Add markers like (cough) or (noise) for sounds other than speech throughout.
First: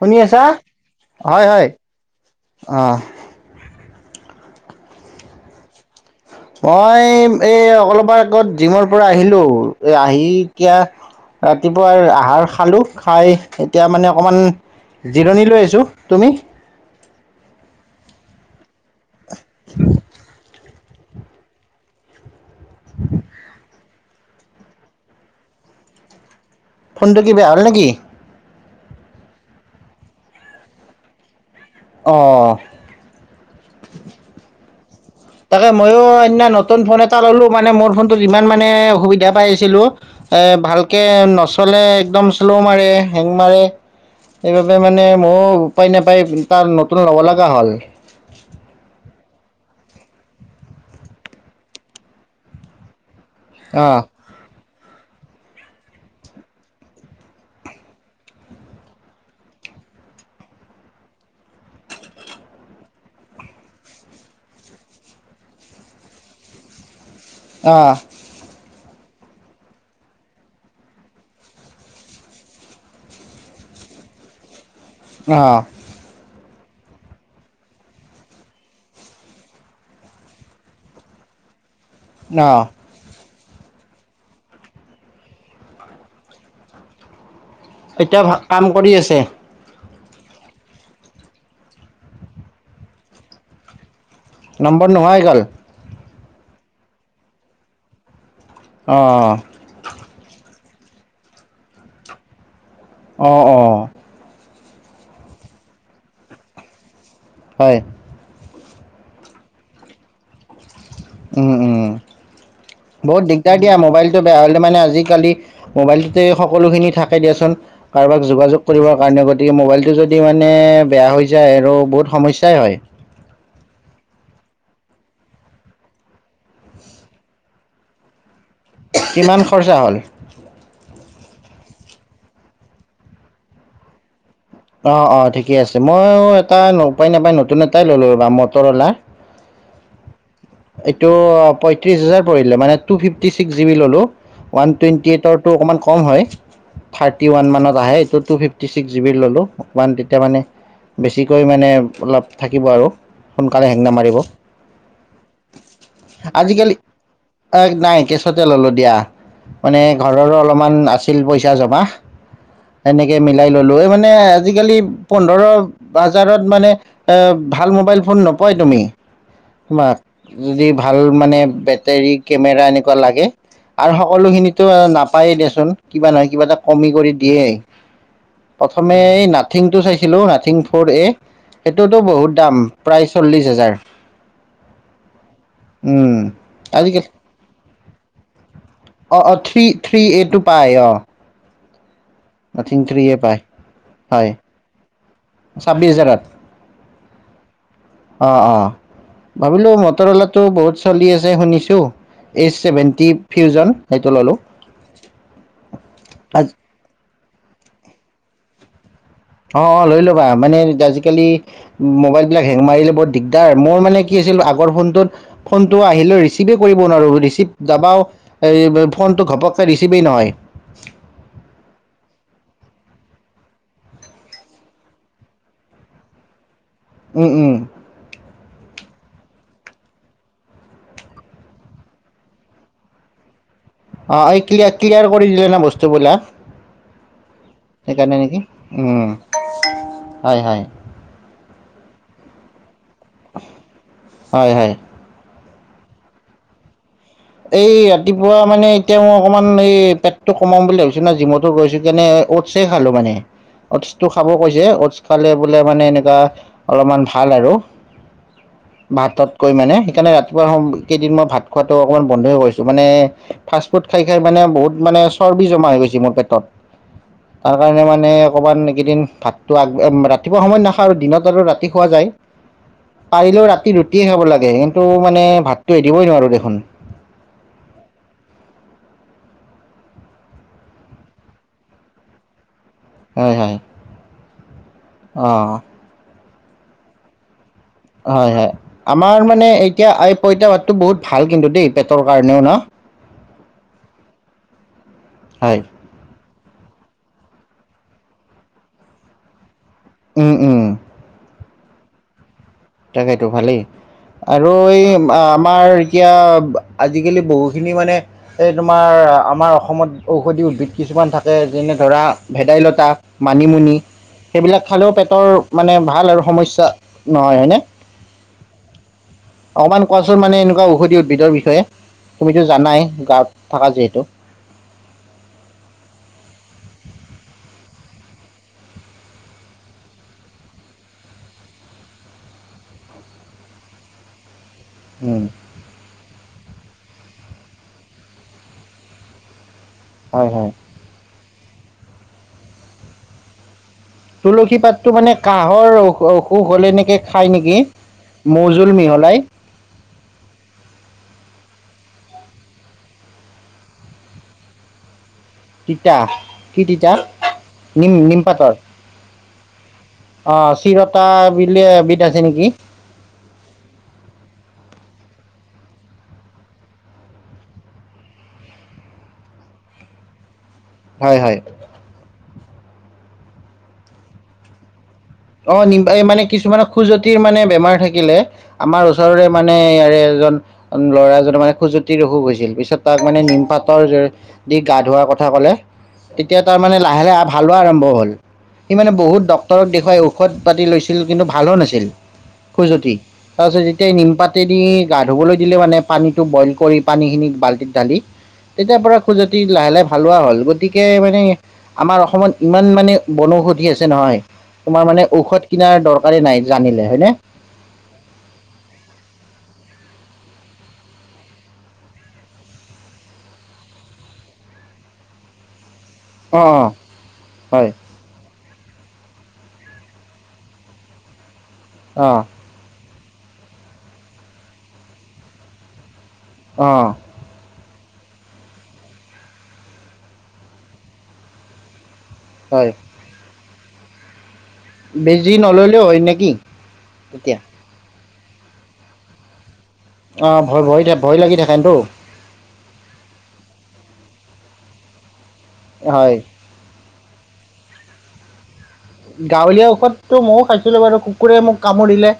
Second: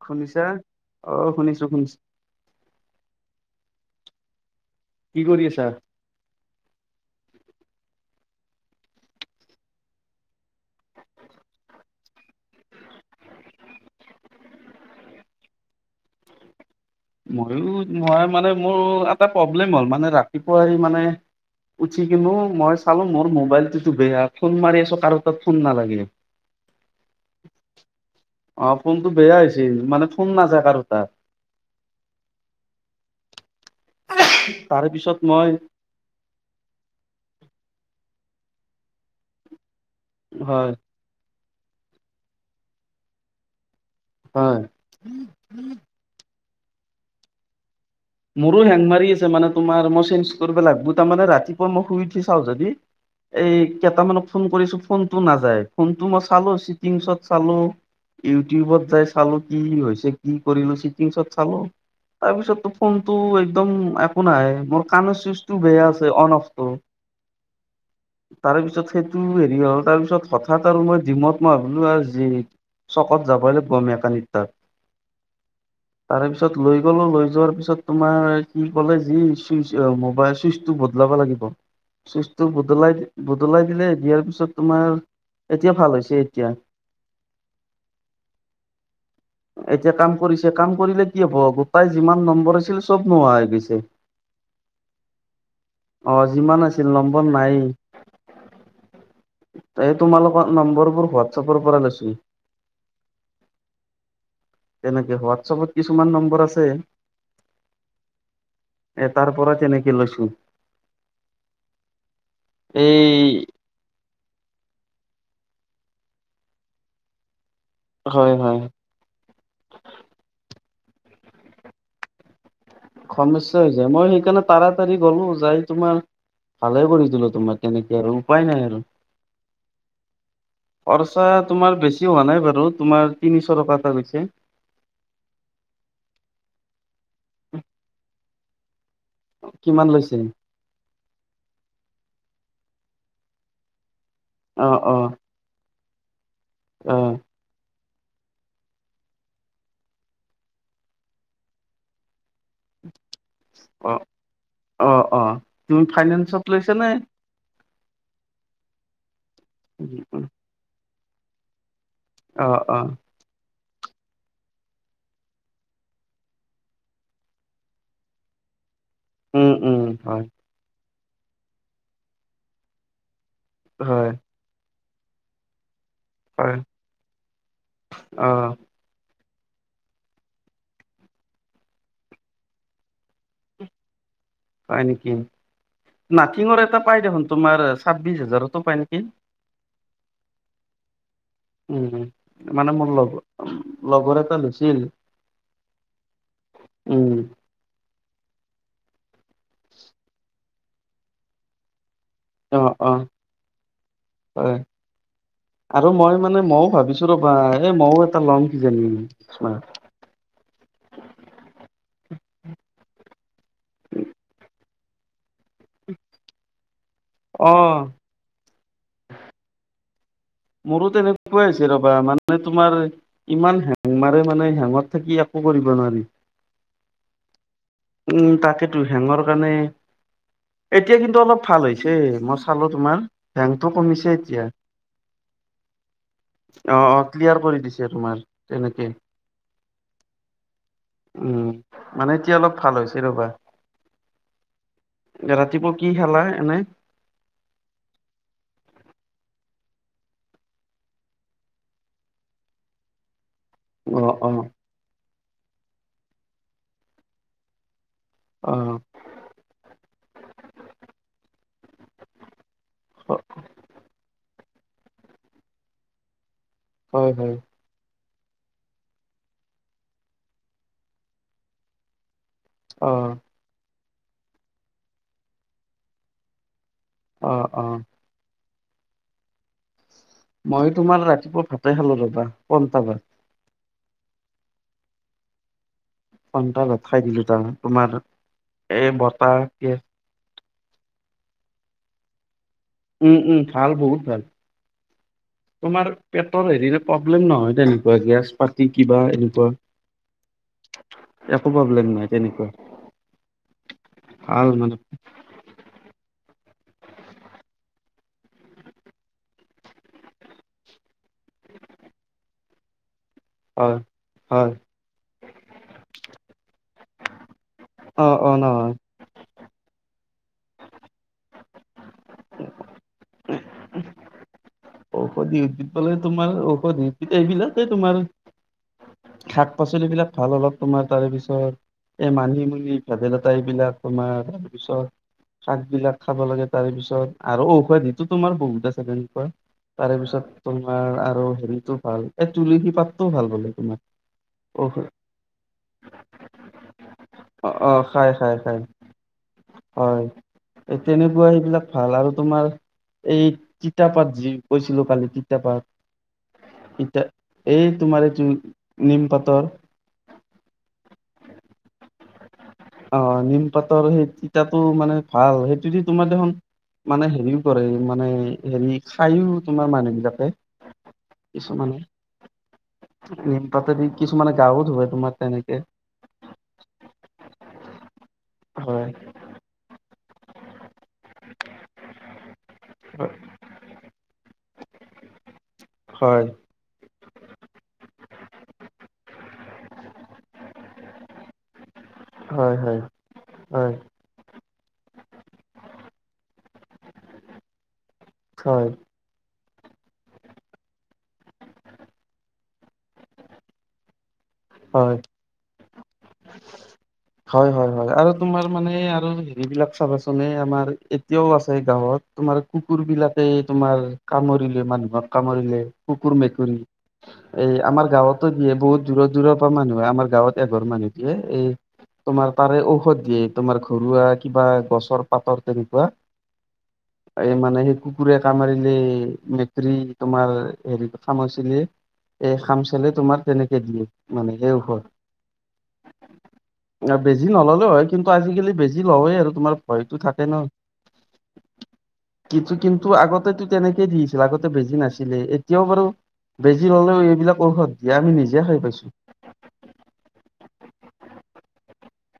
শুনি আছা? শুনিছা অ হয় শুনিছো হয় শুনিছ অ কি কৰি আছা মই এই, এই অলপ আগত জিমৰ পৰা আহিলো এ আহি এতিয়া ৰাতিপুৱাৰ আহাৰ খালো খাই এতিয়া মানে অকমান জিৰণি লৈ আছোঁ তুমি মইয়ো মই মানে মোৰ এটা প্ৰব্লেম হ'ল মানে ৰাতিপুৱা আহি মানে উঠি কিনো মই চালো মোৰ মোবাইলটোতো বেয়া ফোন মাৰি আছো কাৰো তাত ফোন নালাগে ফোনটো কি বেয়া হ'ল নেকি অ ফোনটো বেয়া হৈছিল মানে ফোন নাযায় কাৰো তাৰ অ তাৰে পিছত মই তাকে ময়ো এদিনা নতুন ফোন এটা ল'লোঁ মানে মোৰ ফোনটো যিমান মানে অসুবিধা পাইছিলোঁ এ হয় ভালকে নচলে একদম শ্ল' মাৰে হেং মাৰে হয়। সেইবাবে মানে ময়ো উপায় নাপায় তাৰ নতুন ল'ব লগা হ'ল মোৰো হেং মাৰি আছে মানে তোমাৰ মই চেঞ্জ কৰিব লাগিব তাৰ মানে ৰাতিপুৱা মই শুই উঠি চাওঁ যদি এই অ কেইটামানক ফোন কৰিছো ফোনটো নাযায় ফোনটো মই চালো চিটিংছত চালো ইউটিউবত যাই চালো কি হৈছে কি কৰিলো চিটিংছত চালো তাৰপিছত ফোনটো একদম একো নাহে মোৰ কাণৰ চুইচটো বেয়া আছে অন অফটো অ তাৰপিছত সেইটো হেৰি হ'ল তাৰ পিছত হঠাৎ আৰু মই জিমত মই ভাবিলো আৰু যি চকত যাবই লাগিব মেকানিক তাত অ তাৰ পিছত লৈ গলো লৈ যোৱাৰ পিছ ছত তোমাৰ কি ক'লে যি চুইচ মোবাইল চুইচটো বদলাব লাগিব চুইচটো অ অ বদলাই বদলাই দিলে দিয়াৰ পিছত তোমাৰ এতিয়া ভাল হৈছে এতিয়া এতিয়া কাম কৰি আছে এতিয়া কাম কৰিছে কাম কৰিলে কি হব গোপাই যিমান নম্বৰ আ ছিল চব নোহোৱা হৈ গৈছে নম্বৰ নোহোৱা হৈ গ'ল অ যিমান আছিল নম্বৰ নায়েই অ এই তোমালোকৰ নম্বৰবোৰ হোৱাটচাপৰ পৰা লৈছি অ অ তেনেকে হোৱাটছাপত কিছুমান নম্বৰ আছে হয়, এ তাৰ পৰা কেনেকে লৈছো। উম উম' এই বহুত দিগদাত- এয়া মোবাইলটো বেয়া হলে মানে আজিকালি মোবাইলটোতে সকলো খিনি থাকে দিয়াচোন। কাৰোবাক হয় যোগাযোগ হয় কৰিবৰ কাৰণে গত- গতিকে মোবাইলটো যদি মানে বেয়া হৈ যায় আৰু বহুত সমস্যাই হয়। সমস্যায় হৈ যায় মই সেইকাৰণে তাৰাতাৰি গলো যাই তোমাৰ- ভালে কৰি দিলো তোমাক তেনেকে আৰু উপায় নাই আৰু। কিমান খৰচা হ'ল? খৰচা তোমাৰ বেছি হোৱা নাই বাৰু তোমাৰ তিনিশ টকা এটা গৈছে। অঁ অঁ ঠিকেই আছে মইয়ো এটা ন উপায় নাপায় নতুন এটাই ললো ৰব মটৰ অলা। কিমান লৈছিল। এইটো পয়ত্ৰিশ হেজাৰ পৰিলে মানে টু ফিফটি চিক্সজিবি ললো। অ ওৱান অ টুৱেটি ৰেটৰটো অকমান কম হয় অ থাৰ্টি ওৱান মানত আহে এইটো টোফিফ- ফিফটি ছিক্স জিবিৰ ল'লোঁ অকমান তেতিয়া মানে বেছিকৈ মানে অলপ থাকিব আৰু। সোনকালে হেং অঁ নামাৰিব অঁ অঁ তুমি ফাইনেন্সত লৈছা নে। এ নাই কেছতে ললো দিয়া মানে ঘৰৰো অলপমান আছিল পইচা জমা। অ অ এনেকে মিলাই ললো এই মানে- আজিকালি পোন্ধৰ বাজাৰত মানে এ ভাল মোবাইল ফোন নপয় তুমি। উম উম তোমাক হয় যদি ভাল মানে বেটেৰী কেমেৰা এনেকুৱা লাগে- আৰু হয় সকলো খিনিতো নাপায়েই দেচোন- কিবা নায় কিবা হয় এটা কমি কৰি দিয়েই অ প্ৰথমেই নাক- নাথিংটো চাইছিলো নাথিং ফ'ৰ এ সেইটোতো বহুত দাম প্ৰায় চল্লিশ হেজাৰ। হয় নিকি। উম নাথিঙৰ এটা পায় আজিকালি দেখোন তোমাৰ ছাব্বিশ হাজাৰতো পায় নিকি। অ অ থ্ৰী- থ্ৰী এটো পায় অঁ। উম উম' মানে মোৰ লগ পায় লগৰ হয় এটা লৈছিল। ছাব্বিছ হেজাৰত। উম'। অঁ অঁ ভাবিলোঁ মটৰ অলাটো বহুত চলি আছে শুনিছোঁ- এইচ অ', অ', চছেভেন্টি ফিউজৰ সেইটো ললো। হয়। আত- ছো ৰবা এ ময়ো এটা লম কিজানি। অঁ অঁ লৈ ল'বা মানে আজিকালি- মোবাইল বিলাক হেং মাৰিলে বৰ দিগদাৰ মোৰ মানে কি আছিল আগৰ ফোনটোত- ফনটো আহিলে ৰিচিভে কৰিব নোৱাৰো ৰিচিভ অ', জাবাও- এই ফোনটো ঘপককে ৰিচিভেই নহয়। মোৰো তেনেকুৱাই হৈছে ৰবা মানে তোমাৰ- ইমান হেং মাৰে মানে হেঙত থাকি একো কৰিব নোৱাৰি। উম উম' উম' তাকেইটো হেঙৰ কাৰণে- এতিয়া কিন্তু অলপ ভাল হৈছে মই চালো তোমাৰ- ৰেংটো কমিছে। অঁ এই এতিয়া ক্লিয়া ক্লিয়াৰ কৰি দিলে না বস্তুবিলাক। অঁ অঁ ক্লিয়াৰ কৰি দিছে সেইকাৰণে তোমাৰ নেকি তেনেকে। উম হয় হয় উম মানে এতিয়া অলপ ভাল হৈছে ৰ'বা। হয় হয় এতিয়া ৰাতিপুৱা কি খালা এনে? এই ৰাতিপুৱা মানে এতিয়া মই অকনমান এই পেটটো কমাম বুলি ভাবিছোঁ না জিমতো গৈছোঁ কেনে অ'টচে খালো মানে। অ'টচটো অ', খাব অ', কৈছে অটচ খালে বোলে মানে এনেকুৱা অলপমান ভাল আৰু। অঁ। ভাততকৈ মানে সেইকাৰণে ৰাতিপুৱা কেইদিন মই ভাত খোৱাটো অকণমান বন্ধই কৰিছো মানে ফাষ্টফুড খাই খাই মানে বহুত মানে চৰ্বি জমা হৈ গৈছে মোৰ পেটত। হয় হয়। তাৰ কাৰণে মানে অকণমান এইকেইদিন ভাতটো আগ ৰাতিপুৱা সময়ত নাখাওঁ আৰু দিনত আৰু ৰাতি খোৱা যায়। (inaudible) অ। পাৰিলেও ৰাতি ৰুটিয়ে খাব লাগে, কিন্তু মানে ভাতটো এৰিবই নোৱাৰো দেখোন। অ অঁ। মই তোমাৰ ৰাতিপুৱা ভাতে খালো ৰবা পন্টা ভাত। হয় হয়। অঁ। পন্তা ভাত খাই দিলো দুটামান। হয় হয় আমাৰ মানে গেছ এতিয়া আই পঁইতা ভাতটো বহুত ভাল কিন্তু দেই পেটৰ কাৰণেও ন? উম উম ভাল বহুত ভাল, হয় তোমাৰ পেটৰ হেৰিৰে প্ৰব্লেম নহয় তেনেকুৱা গেছ পাতি কিবা এনেকুৱা। উম উম। একো প্ৰব্লেম নাই তেনেকুৱা। তাকেইটো ভালেই ভাল আৰু মানে এই আমাৰ এতিয়া আজিকালি বহুখিনি মানে এই তোমাৰ আমাৰ অসমত ঔষধি উদ্ভিদ কিছুমান থাকে যেনে ধৰা ভেদাইলতা মানিমুনি হয়। হয়, সেইবিলাক খালেও পেটৰ মানে ভাল আৰু সমস্যা নহয়, হয়নে? অ অ নহয়। অকণমান কোৱাচোন মানে এনেকুৱা ঔষধি উদ্ভিদৰ বিষয়ে তুমিতো জানাই গাঁৱত থাকা যিহেতু। ঔষধি উদ্ভিদ কলে তোমাৰ ঔষধি উ এইবিলাকে তোমাৰ শাক পাচলিবিলাক ভাল অলপ তোমাৰ তাৰেপিছত। এই মানিমুনি ভেদাইলতা এইবিলাক তোমাৰ তাৰপিছত উম। শাক বিলাক খাব লাগে তাৰেপিছত আৰু ঔষধি সেইটো তোমাৰ বহুত আছে তেনেকুৱা। হয় তাৰেপিছত হয় তোমাৰ আৰু হেৰিটো ভাল এই তুলসী পাতটোও ভাল বোলে তোমাৰ। তুলসী ঔষধ পাতটো মানে কাহৰ অ অসুখ হলে এনেকে খায় অ নেকি? অ খাই খাই খাই মৌজোল মিহলাই। হয় এই তেনেকুৱা সেইবিলাক ভাল আৰু তোমাৰ এই তিতাপাত যি কৈছিলো কালি তিতা ইতাপাত তিতা এই নিম তোমাৰ এইটো নিমপাতৰ অঁ চিৰতা বুলি এবিধ আছে নেকি? অ নিম পাতৰ সেই তিতাটো মানে ভাল, সেইটো দি তোমাৰ দেখোন মানে হেৰিও কৰে মানে হেৰি খায়ও তোমাৰ মানুহ বিলাকে। হয় হয় কিছুমানে নিম পতেদি কিছুমানে গাও ধুুৱে তোমাৰ। অ তেনেকে নিম এই মানে কিছুমান খুজতিৰ মানে বেমাৰ থাকিলে আমাৰ হয় ওচৰৰে মানে ইয়াৰে এজন ল'ৰা এজনৰ মানে খুজুৱতি অসুখ হৈছিল পিছত তাক মানে নিমপাতৰ দি গা ধোৱাৰ কথা কলে হয় তেতিয়া তাৰ মানে লাহে লাহে ভালো হোৱা আৰম্ভ হল সি মানে বহুত ডক্তৰক দেখুৱাইও ঔষধ পাতি লৈছিল কিন্তু ভালো নাছিল হয় হয় খোজতি তাৰপিছত হয় যেতিয়া নিমপাত পাতে দি গা ধুবলৈ দিলে মানে পানীটো বইল কৰি পানীখিনি বাল্টীত ঢালি হয় তেতিয়া পৰা খজুৱতি লাহে লাহে ভালো হোৱা হ'ল গতিকে মানে আমাৰ অসমত ইমান মানে বনৌষধি আছে নহয় তোমাৰ মানে ঔষধ কিনাৰ দৰকাৰে নাই জানিলে হয় নে হয় হয় হয় আৰু তোমাৰ মানে আৰু হেৰিবিলাক চাবাচোন আমাৰ এতিয়াও আছে গাঁৱত তোমাৰ কুকুৰ বিলাকে তোমাৰ কামুৰিলে মানুহক কামুৰিলে কুকুৰ অঁ মেকুৰী অঁ এই হয় আমাৰ গাঁৱতো দিয়ে বহুত দূৰত দূৰত পৰা মানুহে আমাৰ গাঁৱত এঘৰ মানুহটোৱে এই অঁ তোমাৰ তাৰে ঔষধ দিয়ে তোমাৰ ঘৰুৱা কিবা গছৰ পাতৰ তেনেকুৱা অ এই মানে সেই কুকুৰে কামুৰিলে মেএৰি তোমাৰ হেৰি কামোৰিছিলে এই হয় খামচালি তোমাৰ তেনেকে দিয়ে মানে এই ঔষধ বেছি নললেও হয় নেকি বেজি এতিয়া নললেও হয় কিন্তু আজিকালি বেজি লয় আৰু তোমাৰ ভয়তো থাকে ন অঁ ভয় ভয় থা- ভয় লাগি থাকেতো কি কিন্তু আগতেতো তেনেকেই দিছিল আগতে বেজি নাছিলে এতিয়াও বাৰু হয় বেজি ললেও এইবিলাক ঔষধ দিয়ে আমি নিজে খাই পাইছো গাঁৱলীয়া ঔষধতো ময়ো খাইছিলো বাৰু কুকুৰে মোক কামুৰিলে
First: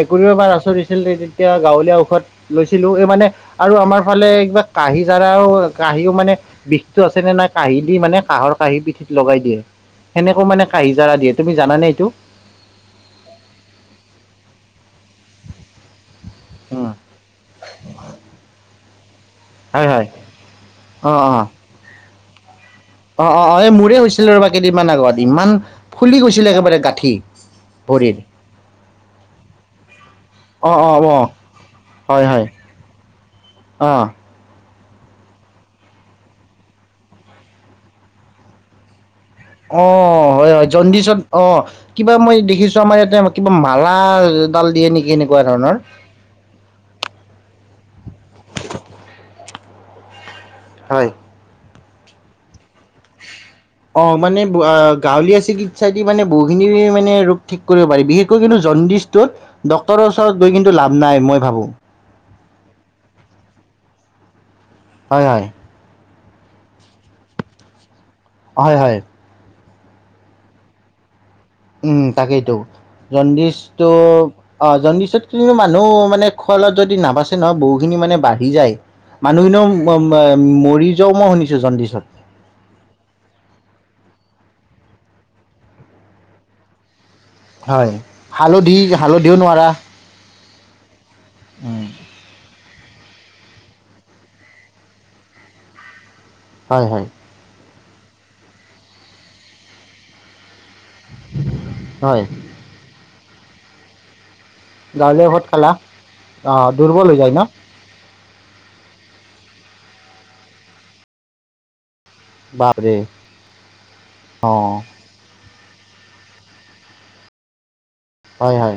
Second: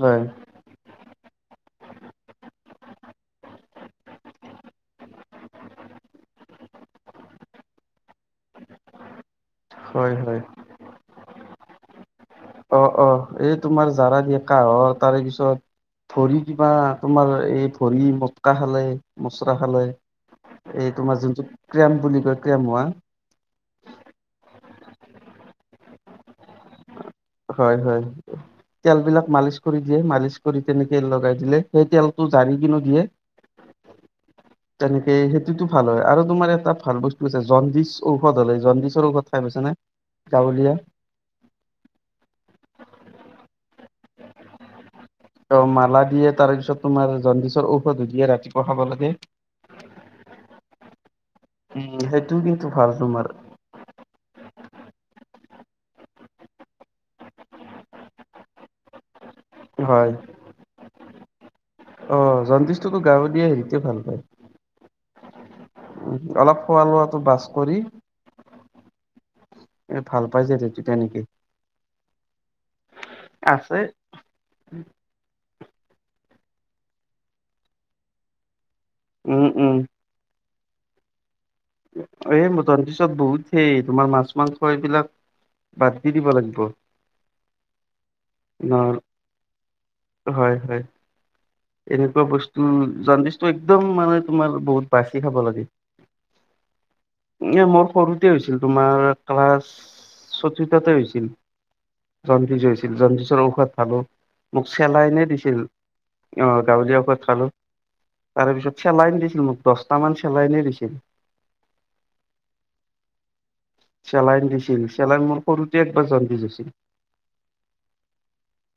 হয় বাৰ আচৰি আ, ' তেতিয়া গাঁৱলীয়া ঔষধ লৈছিলো এই মানে আৰু আমাৰ ফালে কিবা কাঁহী যাৰাও কাহিও মানে বিষটো আছে নে নাই কাঁহি দি মানে কাঁহৰ কাঁহি পিঠিত লগাই দিয়ে হয় হয় সেনেকৈ মানে (unintelligible) তুমি জানে এইটো? অ, ' অ, 'এই তোমাৰ জাৰা দিয়ে কহৰ তাৰে পিছত ধৰি কিবা উম, তোমাৰ এই ভৰি মটকা খালে মচলা খালে হয় হয় এই অ তোমাৰ অ যোনটো ক্ৰেম বুলি কয় ক্ৰেম হোৱা অ, 'অ, 'অ, 'এই মোৰে হৈছিল ৰবা কেইদিনমান আগত ইমান ফুলি গৈছিলে একেবাৰে গাঁঠি হয়, হয়। ভৰিৰ তেল বিলাক মালিচ কৰি দিয়ে মালিচ কৰি অ অ তেনেকে অ লগাই দিলে সেই হয় তেলতটো হয় জাৰি কিনো দিয়ে অ তেনেকে সেইটোতো ভাল হয় আৰু তোমাৰ এটা ভাল বস্তু আছে জণ্ডিছ ঔষধ হলে জণ্ডিচৰ ঔষধ খাই পাইছা নে অ হয় হয় গাঁৱলীয়া জণ্ডিচত অ কিবা মই দেখিছো আমাৰ ইয়াতে কিবা মালা ডাল দিয়ে নেকি এনেকুৱা অ ধৰণৰ মালা দিয়ে তাৰপিছত তোমাৰ জণ্ডিচৰ ঔষধ দিয়ে ৰাতিপুৱা খাব লাগে। হয়। উম, সেইটোও কিন্তু ভাল তোমাৰ অ, ' মানে গাঁৱলীয়া চিকিৎসা দি মানে বহুখিনি মানে ৰোগ ঠিক কৰিব পাৰি বিশেষকৈ কিন্তু জণ্ডিছটোত ডক্তৰৰ হয় ওচৰত গৈ কিন্তু লাভ নাই মই ভাবো অ, ' জণ্ডিচটোতো গাৱঁলীয়া হেৰিতে ভাল পায়। হয়, হয়। উ, অলপ খোৱা লোৱাটো বাছ কৰি হয়, হয়। এ ভাল পাইছে যে নেকী? উম, তাকেইতো আছে জণ্ডিচটো অ, ' জণ্ডিচত কিন্তু মানুহ মানে খুৱলত যদি নাবাচে নহয় বহুখিনি মানে বাঢ়ি যায়। উম মানুহনে উম মৰি যাও মই শুনিছো জণ্ডিচত। এই ম তন পিছত বহুত হেই তোমাৰ মাছ মাংস এইবিলাক বাদ দি দিব লাগিব। হয়, ন হালধি হালধিও নোৱাৰা। হয়, হয়। উম। এনেকুৱা বস্তু জণ্ডিচত একদম মানে তোমাৰ বহুত বাচি খাব লাগে। হয়, হয়। এ মোৰ সৰুতে হৈছিল তোমাৰ ক্লাছ চতুৰ্থ হৈছিল হয় জণ্ডিছ হৈছিল জণ্ডিছৰ ঔষধ খালোঁ। মোক চেলাইনে গাঁৱলীয়া ভাত দিছিল অ, খালা অ 'গাঁৱলীয়া দুৰ্বল হৈ ঔষধ যায় ন খালো। তাৰ পিছত চেলাইন দিছিল মোক দহটা মান চেলাইন দিছিল। বাপৰে চেলাইন অ দিছিল চেলাইন মোৰ সৰুতে একবাৰ জণ্ডিছ হৈছিল। হয়, হয়।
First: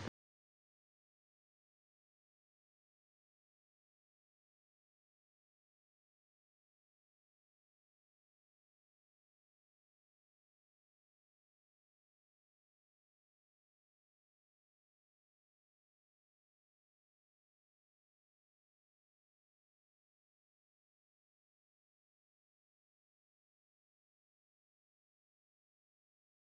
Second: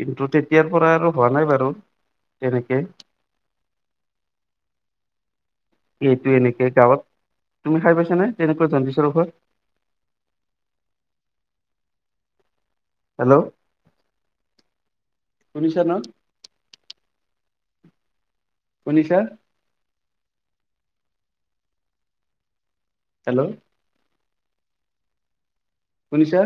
কিন্তু তেতিয়াৰ পৰা আৰু হোৱা নাই বাৰু তেনেকে এইটো এনেকে গাঁৱত তুমি খাই পাইছা নে তেনেকুৱা জণ্ডিছৰ ঔষধ হেল্ল' শুনিছা ন' শুনিছা। হেল্ল', শুনিছা।